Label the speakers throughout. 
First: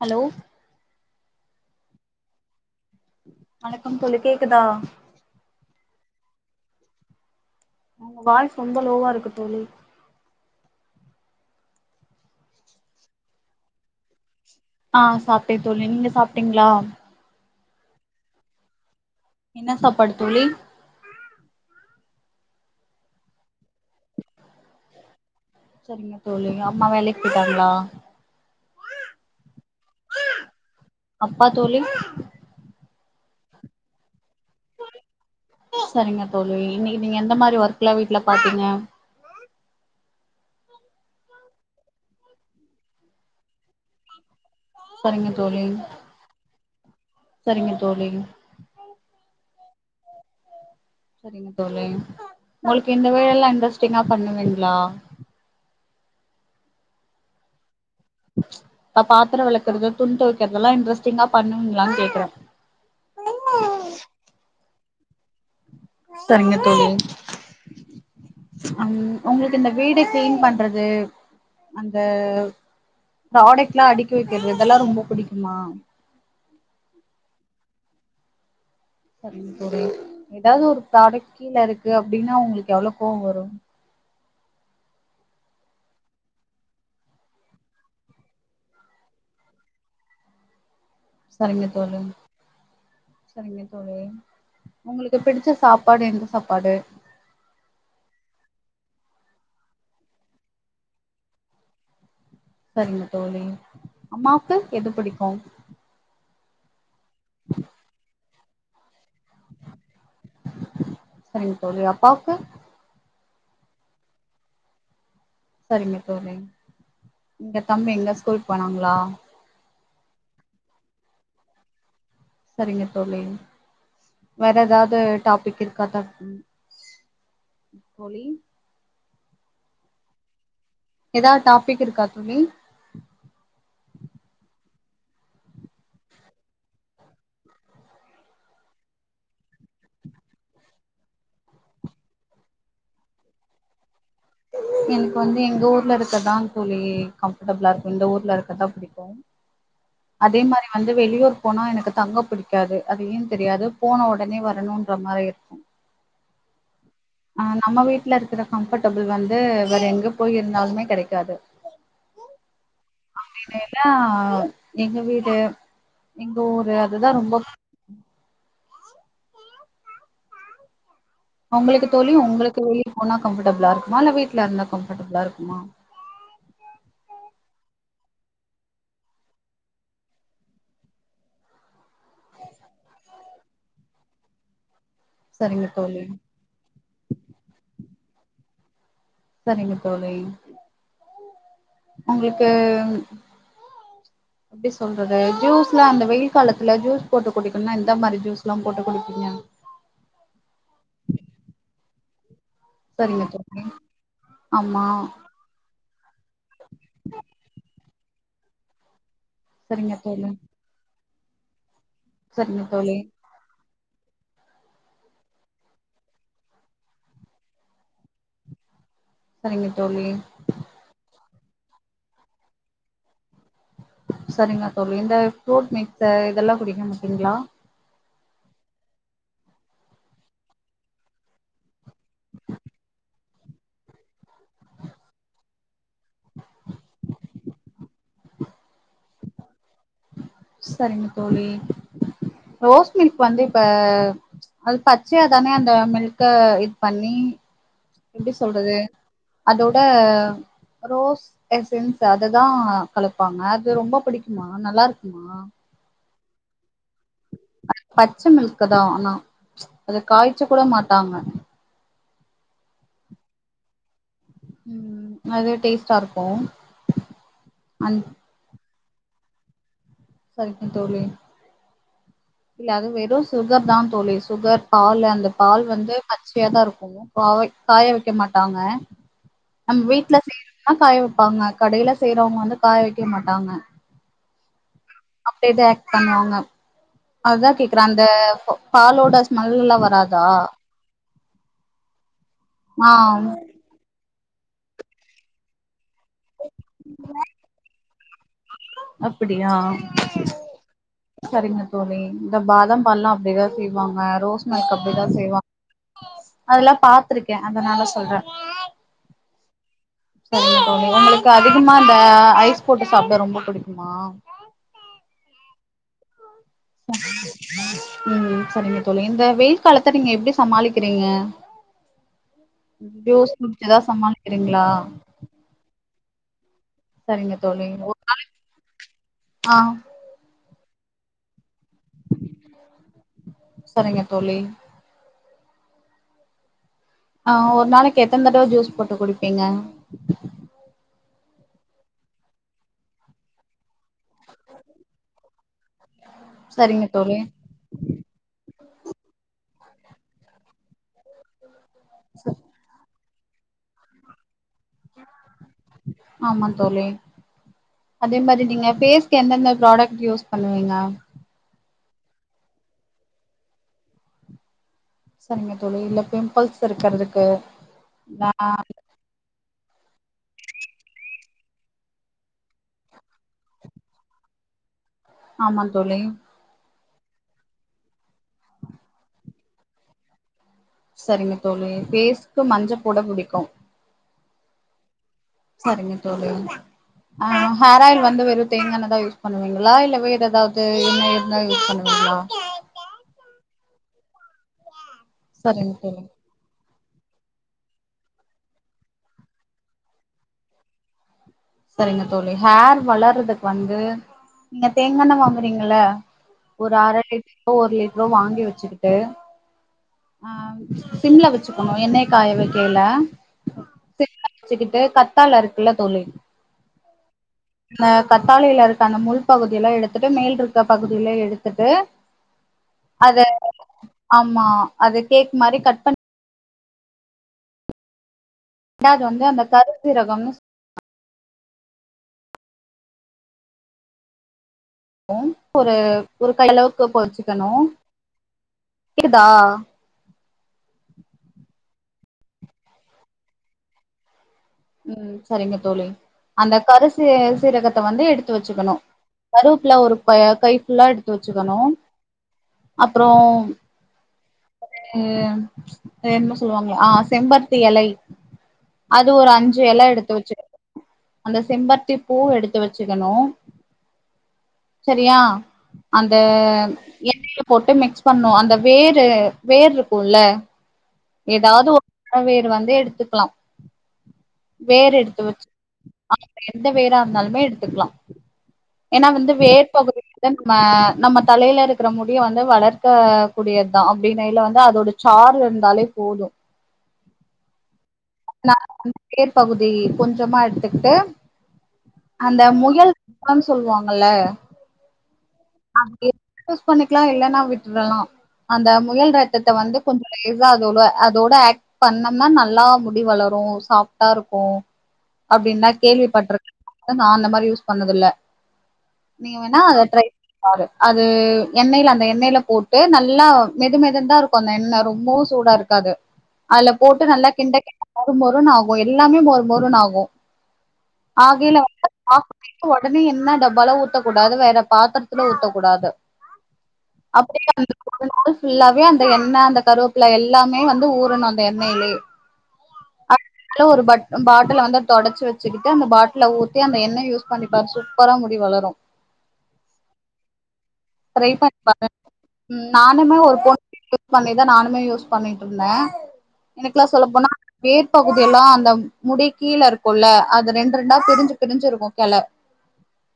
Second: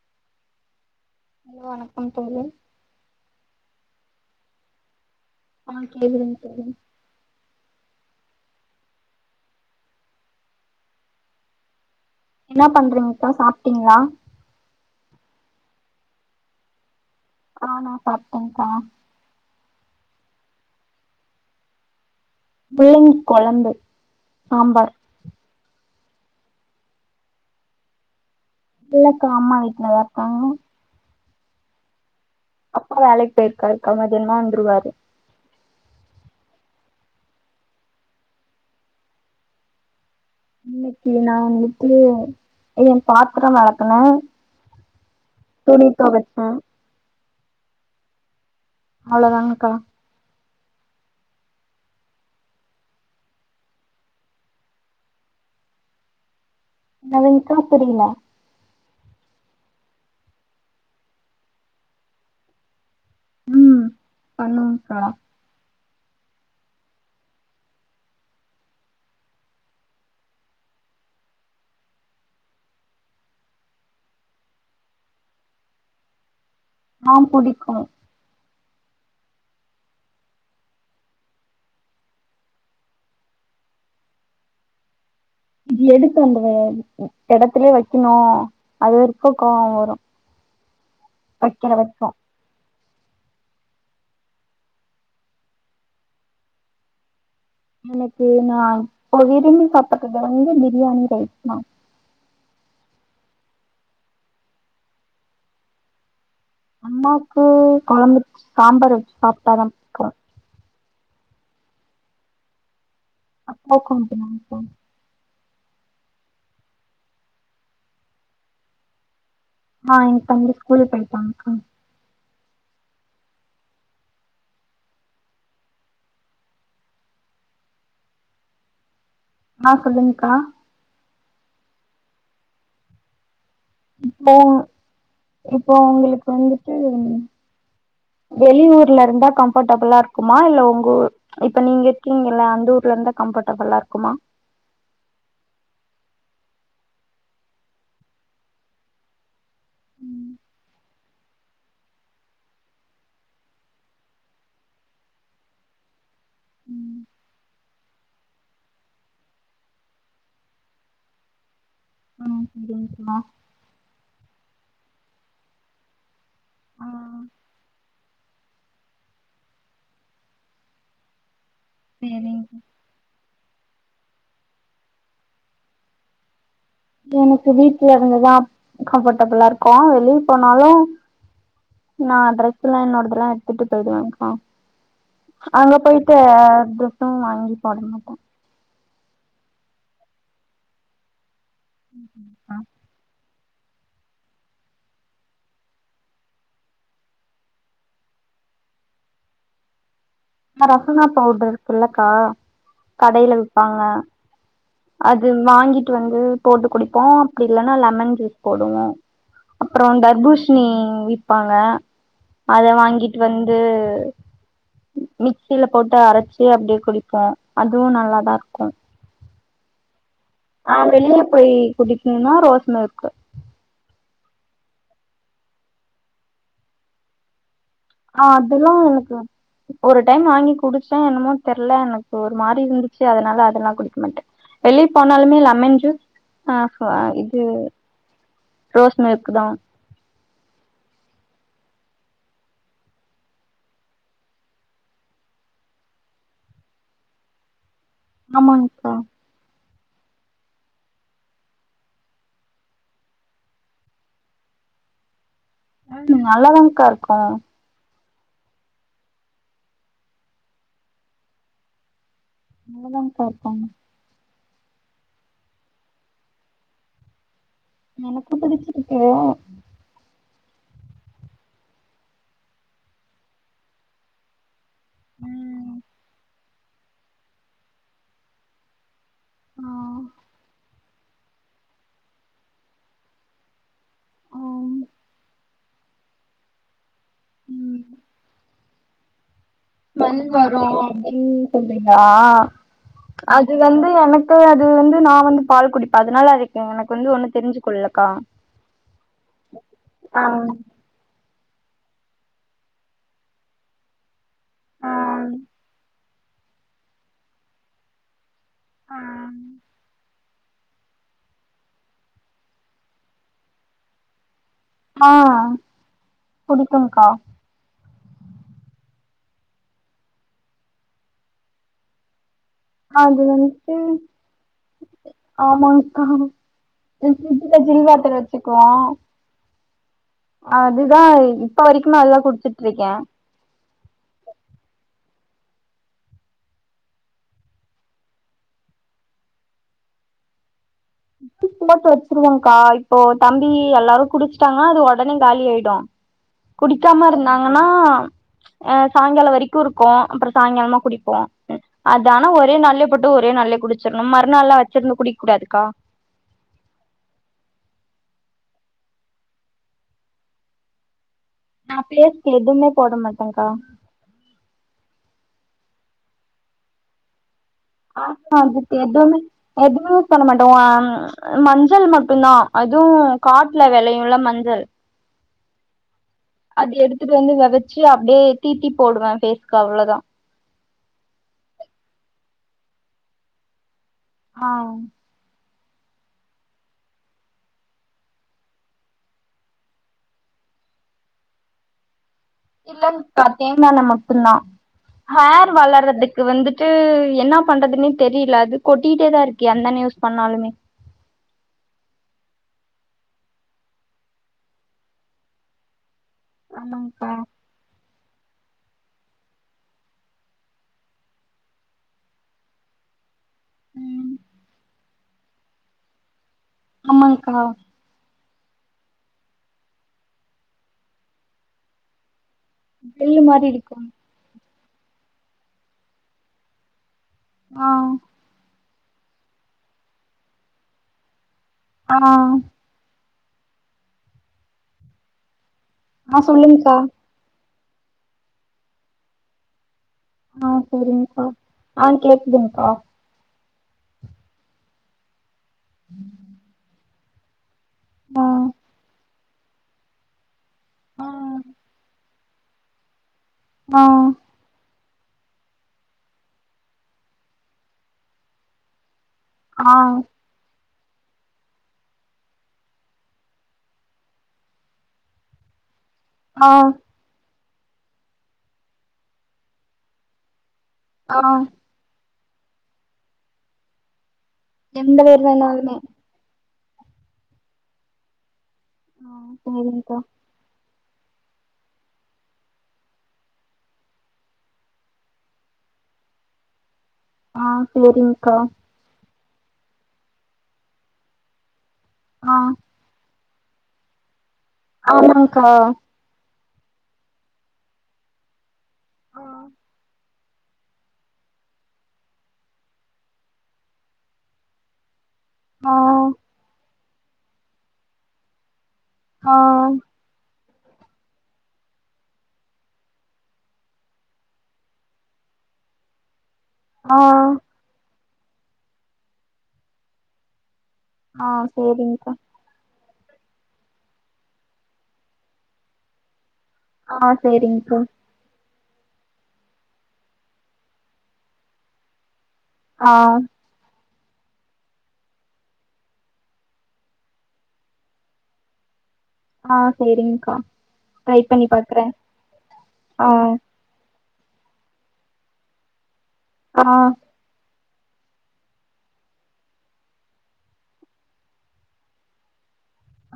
Speaker 1: hello
Speaker 2: hello வணக்கம் தோழி
Speaker 1: வணக்கம் தோழி கேக்குதா
Speaker 2: அஹ் கேக்துங்க தோழி
Speaker 1: உங்க வாய்ஸ் ரொம்ப லோவா இருக்கு தோழி
Speaker 2: என்ன பண்றீங்கக்கா சாப்டீங்களா
Speaker 1: ஆஹ் சாப்டே தோழி நீங்க சாப்டீங்களா
Speaker 2: ஆஹ் நான் சாப்டேன்கா
Speaker 1: என்ன சாப்பாடு தோழி
Speaker 2: முள்ளங்கி கொழம்பு சாம்பார்
Speaker 1: சரிங்க தோழி அம்மா வேலைக்கு போயிட்டாங்களா
Speaker 2: இல்லக்கா அம்மா வீட்டுலதா இருக்காங்க
Speaker 1: அப்பா தோழி
Speaker 2: அப்பா வேலைக்கு போயிருக்காருக்கா வ ன்னாந்துருவாரு
Speaker 1: சரிங்க தோழி இன்னைக்கு நீங்க எந்த மாரி ஒர்கல வீட்டுல பாத்தீங்க
Speaker 2: இன்னைக்கு நா வந்துட்டு என் பாத்திரம் விளக்கனே
Speaker 1: சரிங்க தோழி
Speaker 2: துணி தொவச்சே
Speaker 1: சரிங்க தோழி
Speaker 2: அவ்ளோதாானக்கா
Speaker 1: சரிங்க தோழி உங்களுக்கு இந்த வேலைல்லாம் இன்ட்ரஸ்ட்டிங்கா பண்ணுவீங்களா
Speaker 2: என்னங்கா புரியல
Speaker 1: இப்ப பாத்திரம் வெளக்கிறது துணி துவைக்கிறதுெல்லாம் இன்ட்ரெஸ்ட்டிங்கா பண்ணுவிங்களான்னு கேக்குறேன்
Speaker 2: உம் பண்ணுவு கா
Speaker 1: சரிங்க தோழி அம் உங்களுக்கு இந்த வீடு கிளீன் பண்றது அந்த புரொடக்ட் எல்லாம் அடுக்கி வைக்கிறது இதெல்லாம் ரொம்ப பிடிக்குமா
Speaker 2: ஹாம் பிடிக்கும்
Speaker 1: சரிங்க தோழி ஏதாவது ஒரு புரொடக்ட் கீழ இருக்கு அப்படின்னா உங்களுக்கு எவ்வளவு கோவம் வரும்
Speaker 2: இது எடுத்து அந்த இடத்திலயே வைக்கணும் அது [unintelligible] கோவம் வரும்
Speaker 1: சரிங்க தோழி சரிங்க தோழி உங்களுக்கு பிடிச்ச சாப்பாடு எந்த சாப்பாடு
Speaker 2: எனக்கு நா ப்ப விரும்பி சாப்பிதுறங்க பிரியாணி ரைஸ் தான்
Speaker 1: சரிங்க தோழி அம்மாவுக்கு எது பிடிக்கும்
Speaker 2: அம்மாக்கு குழம்பு சாம்பார் வச்சு சாப்பிட்டாதான் பிக்கும்
Speaker 1: சரிங்க தோழி அப்பாவுக்கு
Speaker 2: அப்பாக்கு [unintelligible]
Speaker 1: சரிங்க தோழி எங்க தம்பி எங்க ஸ்கூல் போனாங்களா
Speaker 2: ஆஹ் என் தம்பி ஸ்கூல் போய்ட்டாங்க்கா
Speaker 1: சரிங்க தோழி வேற ஏதாது டாபிக் இருக்காதான் தோழி
Speaker 2: ஆஹ் சொல்லுங்க்கா
Speaker 1: ஏதாவது டாபிக் இருக்கா தோழி
Speaker 2: இப்போ இப்போ உங்களுக்கு வந்துட்டு வெளியூர்ல இருந்தா கம்ஃபர்டபுளா இருக்குமா இல்ல உங்க ஊர் இப்ப நீங்க இருக்கீங்கல்ல அந்த ஊர்ல இருந்தா கம்ஃபர்டபுளா இருக்குமா
Speaker 1: எனக்கு வந்து எங்க ஊர்ல இருக்கதான் தோழி கம்ஃபர்ட்டபிளா இருக்கும் இந்த ஊர்ல இருக்கதான் பிடிக்கும்
Speaker 2: ம்
Speaker 1: அதே மாரி வந்து வெளியூர் போனா எனக்கு தங்க பிடிக்காது அது ஏன் தெரியாது போன உடனே வரணும்ன்ற மாரி இருக்கும்
Speaker 2: ம்
Speaker 1: அஹ் நம்ம வீட்ல இருக்கிற கம்ஃபர்ட்டபிள் வந்து வேற எங்க போய் இருந்தாலுமே கெடைக்காது
Speaker 2: ஆ செரிங்க்கா
Speaker 1: [unintelligible] [unintelligible] எங்க வீடு எங்க ஊரு
Speaker 2: ஆ
Speaker 1: அதுதான் ரொம்ப- உங்களுக்கு தோழி
Speaker 2: செரிங்
Speaker 1: உங்களுக்கு வெளியூர் போனா கம்ஃபர்டபிளா இருக்குமா இல்ல வீட்ல இருந்தா கம்ஃபர்டபிளா இருக்குமா
Speaker 2: எனக்கு வீட்ல இருந்துதான் கம்ஃபர்டபிளா இருக்கும் வெளிய போனாலும் நான் டிரெஸ்ல்லா என்னோடதெல்லாம் எடுத்துட்டு போயிடுவேங்க்கா
Speaker 1: சரிங்க
Speaker 2: அங்க
Speaker 1: தோழி
Speaker 2: போயிட்டு ட்ரெஸ்ஸும் வாங்கி போட மாட்டேன்
Speaker 1: சரிங்க தோழி உங்களுக்கு எப்டி சொல்றது ஜூஸ்ல அந்த வெயில் காலத்துல ஜூஸ் போட்டு குடிக்கணும்னா எந்த மாரி ஜூஸ்ல்லாம் போட்டு குடிப்பீங்க
Speaker 2: நா ரசனா பவுடர் இருக்குல்லக்கா
Speaker 1: சரிங்க
Speaker 2: கடேல
Speaker 1: தோழி
Speaker 2: விப்பாங்க
Speaker 1: ஆமா
Speaker 2: அது வாங்கிட் ங்கிட்டு வந்து போட்டு குடிப்போம் அப்டி இல்லன்னா லெமன் ஜூஸ் போடுவோம்
Speaker 1: சரிங்க
Speaker 2: அப்புறம்
Speaker 1: தோழி
Speaker 2: தர்பூஷ்ணி வி விப்பாங்க
Speaker 1: சரிங்க
Speaker 2: அத
Speaker 1: தோழி
Speaker 2: வாங்கிட்டு வந்து மிக்சில போட்டு அரச்சு அப்டியே குடிப்போம் அதுவும் நல்லாதான் இருக்கும்
Speaker 1: சரிங்க தோழி
Speaker 2: ஆஹ் வெளில போய் குடிக்கன்னுனா ரோஸ்மில்க்கு
Speaker 1: சரிங்க தோழி இந்த ஃப்ரூட் மிக்சர் இதெல்லாம் குடிக்க மாட்டீங்களா
Speaker 2: ஆஹ் அதெல்லாம் ஒரு டைம் வாங்கி குடிச்சேன் என்னமோ தெர்ல எனக்கு ஒரு மாரி இருந்துச்சு அதுல னால அதெல்லாம் குடிக்க மாட்டேன் வெளிய போனாலுமே லெமன் ஜூஸ் ஆஹ் ஹுவா இது து ரோஸ் மில்க்கு தான்
Speaker 1: சரிங்க தோழி ரோஸ் மில்க் வந்து இப்ப அது பச்சையாதானே அந்த மில்க்க இது பண்ணி எப்டி சொல்றது
Speaker 2: ஆமாங்க்கா
Speaker 1: அதோ ட ரோஸ் எசன்ஸ் அததான் கலப்பாங்க அது ரொம்ப புடிக்குமா நல்லாருக்குமா
Speaker 2: ம் நல்லாதாக்கா இருக்கும்
Speaker 1: பச்ச மில்க் தான் ஆனா ச் அத காய்ச கூட மாட்டாங்க
Speaker 2: நல்லாதாங்க்கா வப்பாங்க
Speaker 1: உம் அது டேஸ்டா இருக்கு அந்
Speaker 2: ஒனக்கு புடிச்சி இப்போ
Speaker 1: சரிங்க தோழி இல்ல அது வெரு சுகர் தா தோழி சுகர் பால் அந்த பால்
Speaker 2: ம்
Speaker 1: வந்து பச் ப்பியாதா இருக்கு காய் காய வெக்க மாட்டாங்க
Speaker 2: ஆ
Speaker 1: நம் வீட்ல செய்றமாரி ஆா காய வெப்பாங்க கடையில செய்றவங்க வந்து காய வெக்க மாட்டாங்க
Speaker 2: ம்
Speaker 1: சேட்ட பண்ணுவாங்க அதா கேக்குறே அந்த போ பால்லோட
Speaker 2: வென் வரு அப்டினு மா
Speaker 1: ஆ
Speaker 2: அது வந்து எனக் அது வந்து நா வந்து பால் குடிப்பே அதனால அதுக்கு எனக்கு ஒன்னு தெரிஞ்சு கொள்லக்கா
Speaker 1: அப்டியா சரிங்க போனேன் இந்த பாதாம் பால்லா அப்டிதா செய்வாங்க ரோஸ் அதுக்கு
Speaker 2: ஆ
Speaker 1: அப்டிதா செய்வா அதெல்லா பாத்துருக்கே அதனால சொல்றே சரிங்க தோழி ஒங்ளுக்கு அதிகமா இந்த ஐஸ் போட்டு சாப்ட ரொம்ப புடிக்குமா
Speaker 2: ஆஹ் புடிக்குக்கா
Speaker 1: உம் சரிங்க தோழி இந்த வெயில் காலத்த நீங்க எப்டி சமாளிக்கிறீங்க
Speaker 2: அது
Speaker 1: டோஸ்
Speaker 2: வந்துட்டு
Speaker 1: முடிச்சுதா சமாளிக்கிறீங்களா
Speaker 2: ஆஹ்
Speaker 1: சரிங்க
Speaker 2: ஃப்ரிட்ஜ்ல
Speaker 1: தோழி
Speaker 2: ஜில் பாத்ரோ வச்சுக்குவோ
Speaker 1: ஆ
Speaker 2: அதுதா இப்ப வரைக்குமே அது தா குடிச்சிட்ருக்கே
Speaker 1: சரிங்க தோழி ஆஹ் ஒரு நாளைக்கு எத்தன தடவ ஜூஸ் போட்டு குடிப்பீங்க
Speaker 2: உப்புகுள்ள போட்ருவேகா இப்போ தம்பி எல்லாரு குடிச்சிட்டாங்கனா அது ஒடனே காலி ஆயிடு
Speaker 1: சரிங்க
Speaker 2: குடிக்காம
Speaker 1: தோழி
Speaker 2: இருந்தாங்கன்னா ஆஹ் சாய்ங்காலோ வரைக்கு இருக்கு அப்றோ சாய்ங்காலமா குடிப்போ அதானே ஒரே நால்ல போட்டு ஒரே நாள்லே குடிச்சிர்னு மறு நால்லா வச்சிருந்து குடிக்கூடாதுக்கா
Speaker 1: ஆமா தோழி அதே மாரி நீங்க ஃபேஸ்கு எந்தெந்த ப்ராடெக்ட் யூஸ் பண்ணுவீங்க
Speaker 2: நான் ஃபேஸ்கு எதுவுமே போட மாட்டேகா
Speaker 1: சரிங்க தோழி இல்ல பிம்பள்ஸ் இருக்கிறதுக்கு
Speaker 2: ஆஹா எதுமே எதுமே யூஸ் பண்ண மாட்டோம் மேம் மஞ்சள் மட்டும் தான் அதுவும் காட்டுல விளையும்ல மஞ்சள்
Speaker 1: ஆமா தோழி
Speaker 2: அது எடுத்துட்டு வந்து விதச்சி அப்படியே தீட்டி போடுவேன் ஃபேஸ்கு அவ்ளோதா
Speaker 1: சரிங்க தோழி ஃபேஸ்கு மஞ்சள் போட புடிக்கும்
Speaker 2: ஆஹ்
Speaker 1: சரிங்க தோழி ஆஹ் ஹேர் ஆயில் வந்து வெறும் தேங்கா எண்ணெய் தான் யூஸ் பண்ணுவீங்களா இல்ல வேற ஏதாவது எண்ணெய் யூஸ் பண்ணுவீங்களா
Speaker 2: இல்லைங்கக்கா தேங்காய் எண்ணெய் மட்டும்தான் ஹேர்
Speaker 1: சரிங்க தோழி
Speaker 2: வளர்றதுக்கு வந்துட்டு ட்டு என்னா பண்றதுன்னே தெரியல அது கொட்டிட்டே தான் இருக்கு எந்த எண்ணெய் யூஸ் பண்ணாலுமே
Speaker 1: சரிங்க தோழி ஹேர் வளர்றதுக்கு வந்து நீங்க தேங்கா எண்ணெய் வாங்குறீங்கள ஒரு அரை
Speaker 2: ஆமாங்க்கா
Speaker 1: லிட்டரோ ஒரு லிட்டரோ வாங்கி வச்சு வச்சுகிட்டு ஆஹ் சிம்ல வச்சுக்கணும் எண்ணெய காய வைக்கயில
Speaker 2: ம்
Speaker 1: சிம்ல வச்சுக்கிட்டு கத்தால இருக்குல்ல தோழி
Speaker 2: ஆமாங்கா
Speaker 1: அந்த கத்தாழையில இருக்க அந்த முள் பகுதிய எல்லாம் எடுத்துட்டு மேல் இருக்க பகுதியிலாம் எடுத்துட்டு அத
Speaker 2: ஜெல்லு மாரி இருக்கு
Speaker 1: ஆமா அது கேக் மாதிரி கட் பண்ணி
Speaker 2: ஆஹ்
Speaker 1: ரெண்டாவது வந்து அந்த கருஞ்சீரகம்
Speaker 2: ஆஹ்
Speaker 1: உம் ஒரு
Speaker 2: ஆ
Speaker 1: ஒரு
Speaker 2: சொல்லுங்க்கா
Speaker 1: கையளவுக்கு பொறிச்சுக்கனும் கேக்குதா
Speaker 2: ஆஹ் சரிங்கக்கா நான் கேக்குதுங்க்கா
Speaker 1: உம் சரிங்க தோழி அந்த கருசு சி சீரக வந்து
Speaker 2: ஆ
Speaker 1: எடுத்து வச்சுக்கணும் கருவேப்புல்ல ஒரு கை ஃபுல்லா
Speaker 2: ஆ
Speaker 1: எடுத்து வச்சுக்கணும் அப்புறம்
Speaker 2: ஆ
Speaker 1: அது என்னமோ சொல்லுவாங்களே ஆ செம்பருத்தி இலை அது ஒரு அஞ்ச
Speaker 2: ஆ
Speaker 1: எல்லாம் எடுத்து வச்சு அந்த செம்பருத்தி பூ எடுத்து வச்சுக்கணும் சரியா அந்த
Speaker 2: ஆ
Speaker 1: எண்ணெய்ல போட்டு மிக்ஸ் பண்ணோம் அந்த வேரு வேர் இருக்கும்ல்ல
Speaker 2: ஆ
Speaker 1: எதாவ்து ஒ அ வேரு வந்து எடுத்துக்லா
Speaker 2: எந்த வேர் வேணாலுமே
Speaker 1: எந்த வேரா இருந்தாலுமே எடுத்துக்லா ஏன்னா
Speaker 2: ஆ
Speaker 1: வந்து வேர்
Speaker 2: சேரிங்க்கா
Speaker 1: பகுதிலதா நம்ம நம்ம தலைல இருக்கற முடிய வந்து வளர்க்க கூடியத்தா அப்டினய்ல வந்து அதோட சார் இருந்தாலே போது
Speaker 2: ஆ சேரிங்க்கா
Speaker 1: வேர் பகுதி கொஞ்சமா எட்த்துக்ட்டு
Speaker 2: ஆ
Speaker 1: அந்த முயல் இப்பான் சொல்வாங்கல்ல
Speaker 2: ஆமாங்க்கா
Speaker 1: யூஸ் பண்ணிக்லா இல்லன்னா விட்றலா அந்த முயல்
Speaker 2: ஆ
Speaker 1: ரத்தத்த வந்து கொஞ்ச லேசா அதோட அதோட ஏட் பண்ணம்னா நல்லா முடி வளரு சாஃப்டாருக்கூ அப்டின்னா
Speaker 2: ஆ
Speaker 1: கேள்விப்பட்ரு நா அந்த மாரி யூஸ் பண்ணதில்ல நீங்க வேணா அத ட்ரை பாரு அது எண்ணெயில அந்த எண்ணெயில போட்டு நல்லா மெது மெதுன் தாருக்கு அந்த எண்ணெ ரொம்பவு சூடாருக்காது அதுல
Speaker 2: ஆ
Speaker 1: போட்டு நல்லா கிண்ட [inaudible] மொறுமொறுனு ஆகு எல்லாமே மொறு மொறுனு ஆகு
Speaker 2: ஆ
Speaker 1: ஆகையில
Speaker 2: சேரிங்க்கா
Speaker 1: [inaudible] உடனே என்ன டப்பால ஊத்தக்கூடாது வேற பாத்தரத்துல ஊத்தக்கூடாது
Speaker 2: ஆ
Speaker 1: அப்டியே அந்த
Speaker 2: சேரிங்க்கா
Speaker 1: ஒரு நாள் ஃபுல்லாவே அந்த எண்ணெ அந்த கருவேப்பில எல்லாமே வந்து ஊறணு அந்த எண்ணெய்லயே
Speaker 2: ஆ
Speaker 1: [inaudible] ஒரு பட் அ பாட்டில வந்து தொடச்சு வெச்சுக்கிட்டு அந்த பாட்ல ஊத்தி அந்த எண்ணை யூஸ் பண்ணிப்பார் சூப்பரா முடி வளரு
Speaker 2: ஆ சேரிங்க்கா
Speaker 1: ட்ரை
Speaker 2: பண்ணி பாக்குறே
Speaker 1: [inaudible]
Speaker 2: ஆ
Speaker 1: நானுமே ஒரு [inaudible] பண்ணிதா நானுமே யூஸ் பண்ணிட்ருந்தே
Speaker 2: ஆ
Speaker 1: எனக்லா சொல்ல போனா வேர் பகுதி எல்லா அந்த முடி கீழ இருக்குல்ல அது ரெண் ரெண்டா பிரிஞ்சு பிரிஞ்சிருக்கு கெள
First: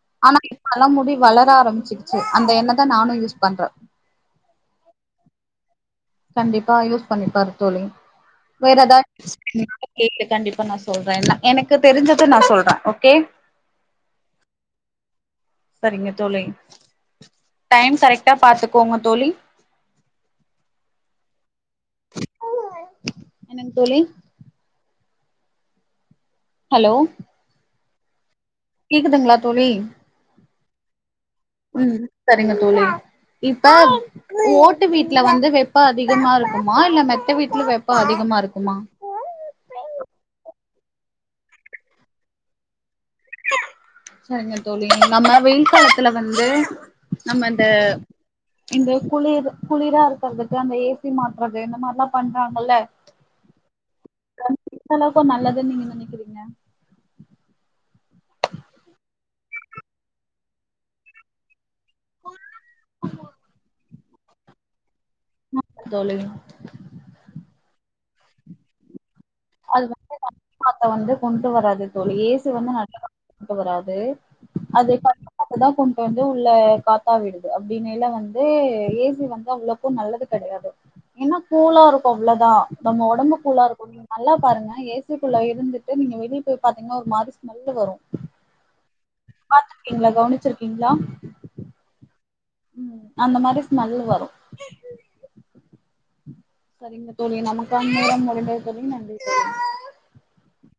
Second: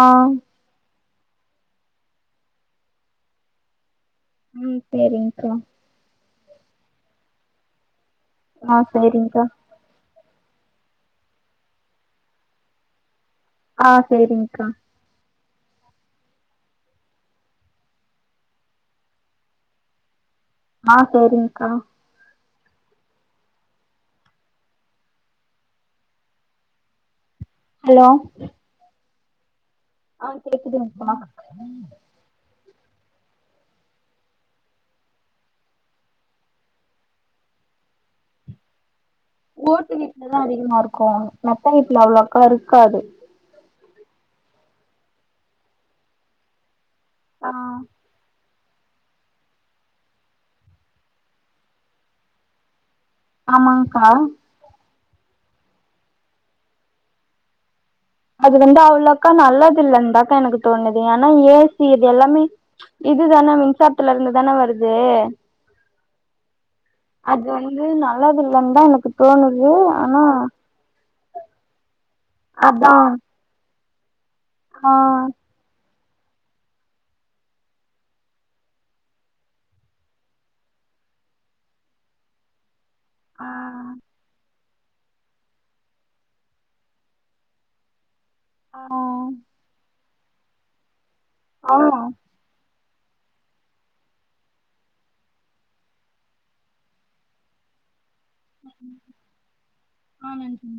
Speaker 2: ஆ
Speaker 1: ஆனா இப்பல்லா முடி வளர ஆரம்பிச்சிருச்சு அந்த எண்ண தா நானு யூஸ் பண்றே
Speaker 2: உம் செரிங்கா
Speaker 1: கண்டிப்பா யூஸ் பண்ணிப்பாரு தோழி
Speaker 2: ஆ
Speaker 1: வேற எதா
Speaker 2: சேரிங்க்கா
Speaker 1: [inaudible] கண்டிப் நா சொல்றே எனக்கு தெரிஞ்சது நா சொல்றே ஓகே
Speaker 2: ஆஹ் சேரிங்கா
Speaker 1: சரிங்க தோழி டைம் கரெக்டா பாத்துக்கோங்க தோழி
Speaker 2: ஆஹ் சரிக்கா
Speaker 1: என்னங் தோழி ஹலோ
Speaker 2: ஹலோ
Speaker 1: கேக்குதுங்களா தோழி
Speaker 2: கேக்குதுங்கா
Speaker 1: உம் சரிங்க இப்ப ஓட்டு வீட்ல வந்து வெப்போ அதிகமா இருக்குமா இல்ல மெத்த வீட்ல வெப்போ அதிகமா இருக்குமா
Speaker 2: ஓட்டு வீட்லதா அதிகமா இருக்கு மத்த வீட்ல அவ்ளோக்கா இருக்காது
Speaker 1: சரிங்க தோழி நம்ப வெயில் காலத்துல வந்து நம்ப இந்த
Speaker 2: ஆ
Speaker 1: இந்த குளிர் குளிரா இருக்கறதுக்கு அந்த ஏசி மாட்றது இந்த மாரிலா பண்றாங்கெல்ல
Speaker 2: ஆமாங்கா
Speaker 1: எந்த அளவுக்கு நல்லதுன்னு நீங்க நெனைக்கிறீங்க
Speaker 2: அது வந்து அவ்ளோக்கா நல்லது இல்லன்னுதாகா எனக்கு தோணுது ஏனா ஏசி இது எல்லாமே இதுதானே மின்சாரத்துல இருந்து தானே வரு து
Speaker 1: தோழி
Speaker 2: அது வந்து நல்லது இல்லனு தா எனக்கு தோணுது
Speaker 1: அது வந்து
Speaker 2: ஆனா
Speaker 1: [inaudible] மாத்த வந்து கொண்டு வரது தோழி ஏசு வந்து
Speaker 2: அதா
Speaker 1: நல்ல [inaudible] கொண்டு வராது து அது
Speaker 2: ஆ
Speaker 1: [unintelligible] வந்து உள்ள காத்தா விடுது அப்டிங்கெல வந்து ஏசி வந்து அவ்ளோக்கு நல்லது கெடையாது ஏன்னா கூலா இருக்கு அவ்ளோவுதா நம்ப ஒடம்பு
Speaker 2: ஆ
Speaker 1: கூலா இருக்கு நல்லா பாருங்க ஏசிக்குள்ள இருந்துட்டு நீங்க வெளிய போய் பாத்தீங்கன்னா ஒரு மாரி ஸ்மெல்லு வரு
Speaker 2: ஆஹ்
Speaker 1: பாத்துருக்கீங்களா கவனிச்சிருக்கீங்களா
Speaker 2: ஆஹ்
Speaker 1: உம் அந்த மாரி ஸ்மெல்லு வரு சரிங்க தோழி நமக்கான நன்றி தோழி நன்றி தோழி
Speaker 2: ஆ